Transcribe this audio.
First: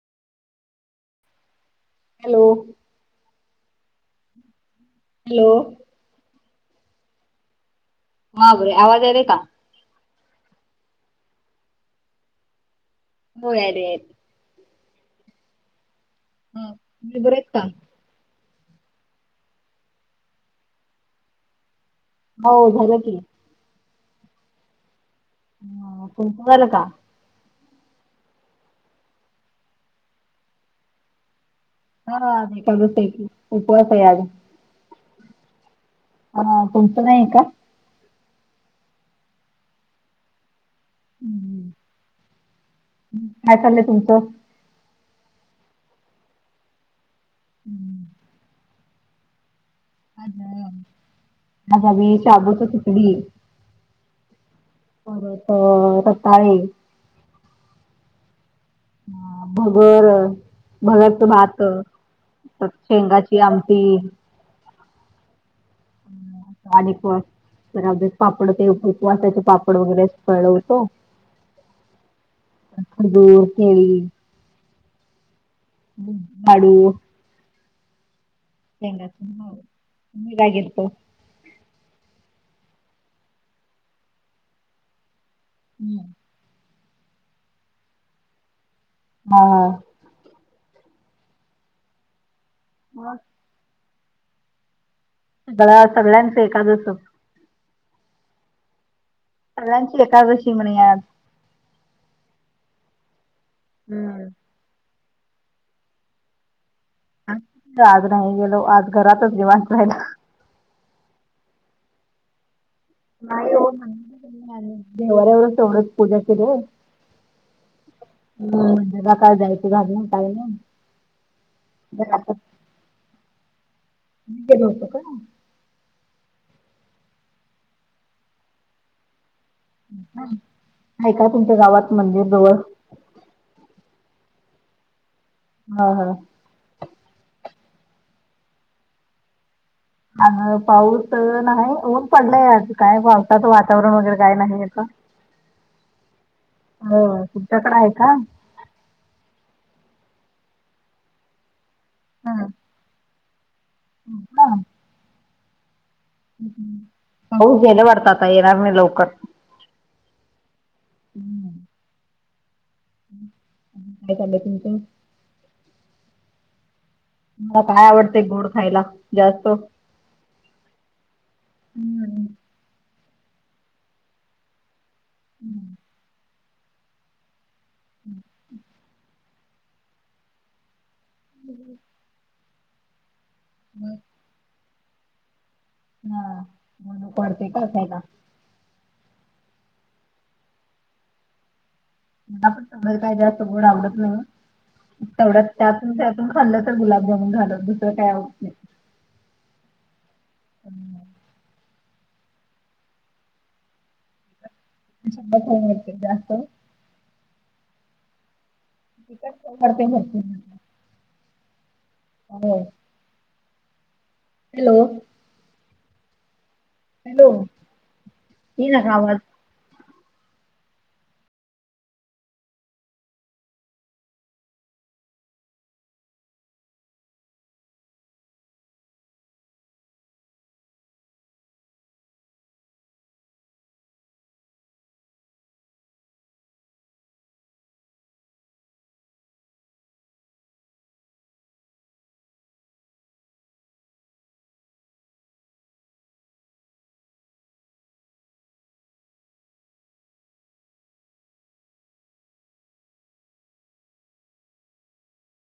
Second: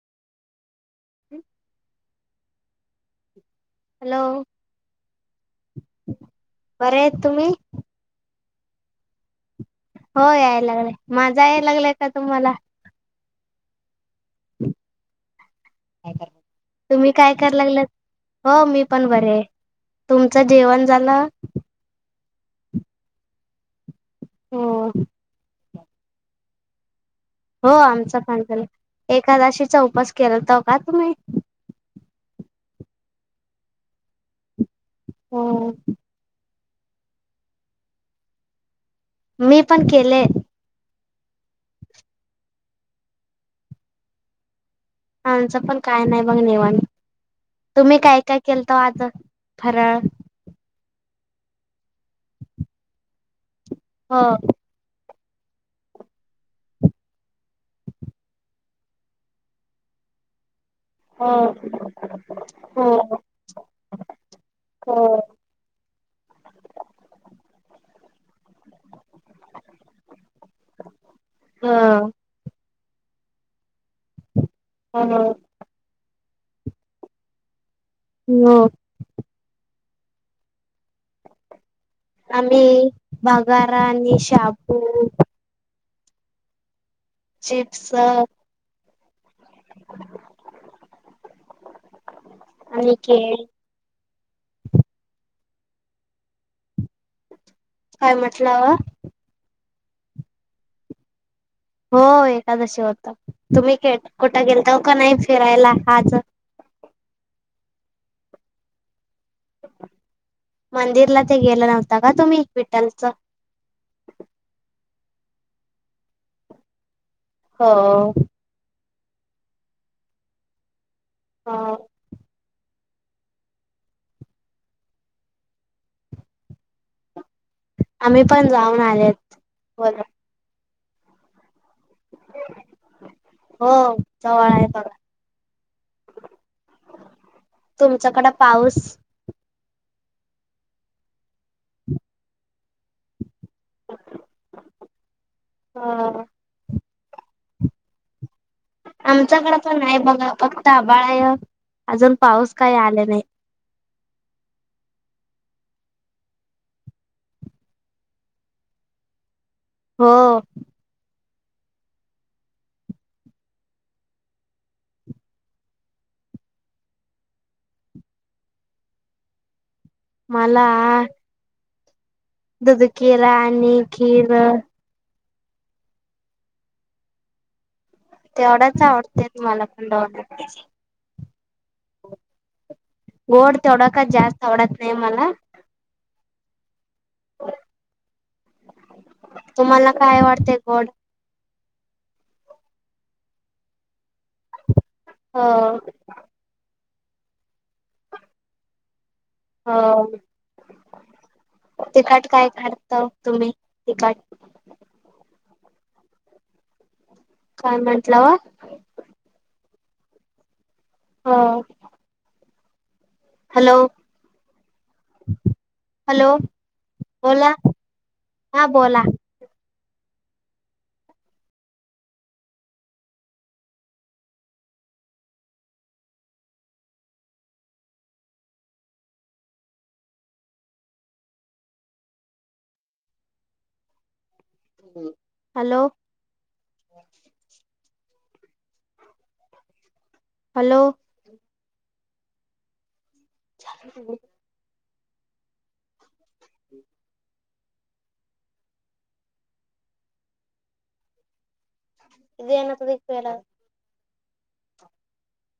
[unintelligible] Hello. Hello. Hello. बरं आहेत तुम्ही? हा बरे आवाज यायले का? हो याय लागलंय माझा याय लागलाय का तुम्हाला? हो यायलयत हा [inaudible] तुम्ही काय बरे आहेत कर का? लागल्यात? हो मी पण बरे आहे तुमचं जेवण झालं? हो झालं की. हो. बरं का. हो आमचा पण झालं एखकादशीचा उपास केलाता का तुम्ही? हा आज एकादश आहे की उपवास आहेे आज. हो. हा तुमचा नाही आहे का? मी पण केले. हम्म काय चाललंय तुमचं? आमचं पण काय नाही बघा निवांत तुम्ही काय काय केल ता आज फरळ? [unintelligible] आज आम्ही शाबुचा खिचडी हे. हा परत रताळे. ह भगर, भगरचा हो भात. त्यात हो शेंगाची आमटी. [inaudible] [unintelligible] राहुदेत पापड ते उपवासाचे पापड वगैरे तळवतो. हा. खजूर, केळी. हो ना. लाडू. हो. शेंगाच, [inaudible] तुम्ही काय केलंत? आम्ही बगारा आणि शापू. [unintelligible] चिप्स. हा. आणि मग केळी. दला सगळ्यांच एकादस. काय म्हटलं. सगळ्यांची एकादशी म्हणे आज. हो एकादशी होतं, तुम्ही कुठं हम्म गेलता का नाही फिरायला आाज? आज नाही, आज नाही गेलो, आज घरातच निवांत राहिलो. मंदिरला ते गेलं नव्हता का तुम्ही विठ्ठलाच्या. नाही ओ नाही, देवाऱ्यावर तेवढंच पूजा केलीय. हो. हो [unintelligible] गेल होतं का? आम्ही पण जाऊन आलेत. बोल हाय का, तुमच्या गावात मंदिर जवळ. हो जवळ आहे बघा. हा, हा. तुमच्याकडं पाऊस. अग पाऊस नाही, ऊन पडलाय, आज काय पावसाचं वाता वातावरण वगैरे काय नाहीये का? अ हो तुमच्याकडे आहे का? आमच्याकडं पण हाय बघा, फक्त आभाळाय न, अजून हा. पाऊस काय आले नाई. [unintelligible] पाऊ गेलं वाटतं आता, येणार नाई लवकर. हो. हम्म. काय चाललंय तुमचं? तुम्हाला काय आवडतेय गोड खायला जास्त? मला हा. [unintelligible] दुध, केला आणि खीर. हम्म. [unintelligible] तेवढाच आवडत्यात मला पण. [inaudible] [unintelligible] गोड तेवढा का जास्त आवडत नाय मला. हा म्हणून पडते का असयला? तुम्हाला काय वाटतेय गोड? मला पण तेवढं काय गोड आवडत नाही हो अ तेवढ्या त्यात खाल्लं तर गुलाबजामून झालं दुसंर काय आवडत नाही. हो नाही. तिखट काय [unintelligible] तुम्ही तिखट? [unintelligible] जास्त. काय म्हटलं? तिखट [unintelligible] हो. [inaudible] हॅलो? हॅलो? हॅलो? हॅलो बोला हां येईना का बोला. आवाज हॅलो? [inaudible] हॅलो? [inaudible] [inaudible] दे ना [unintelligible]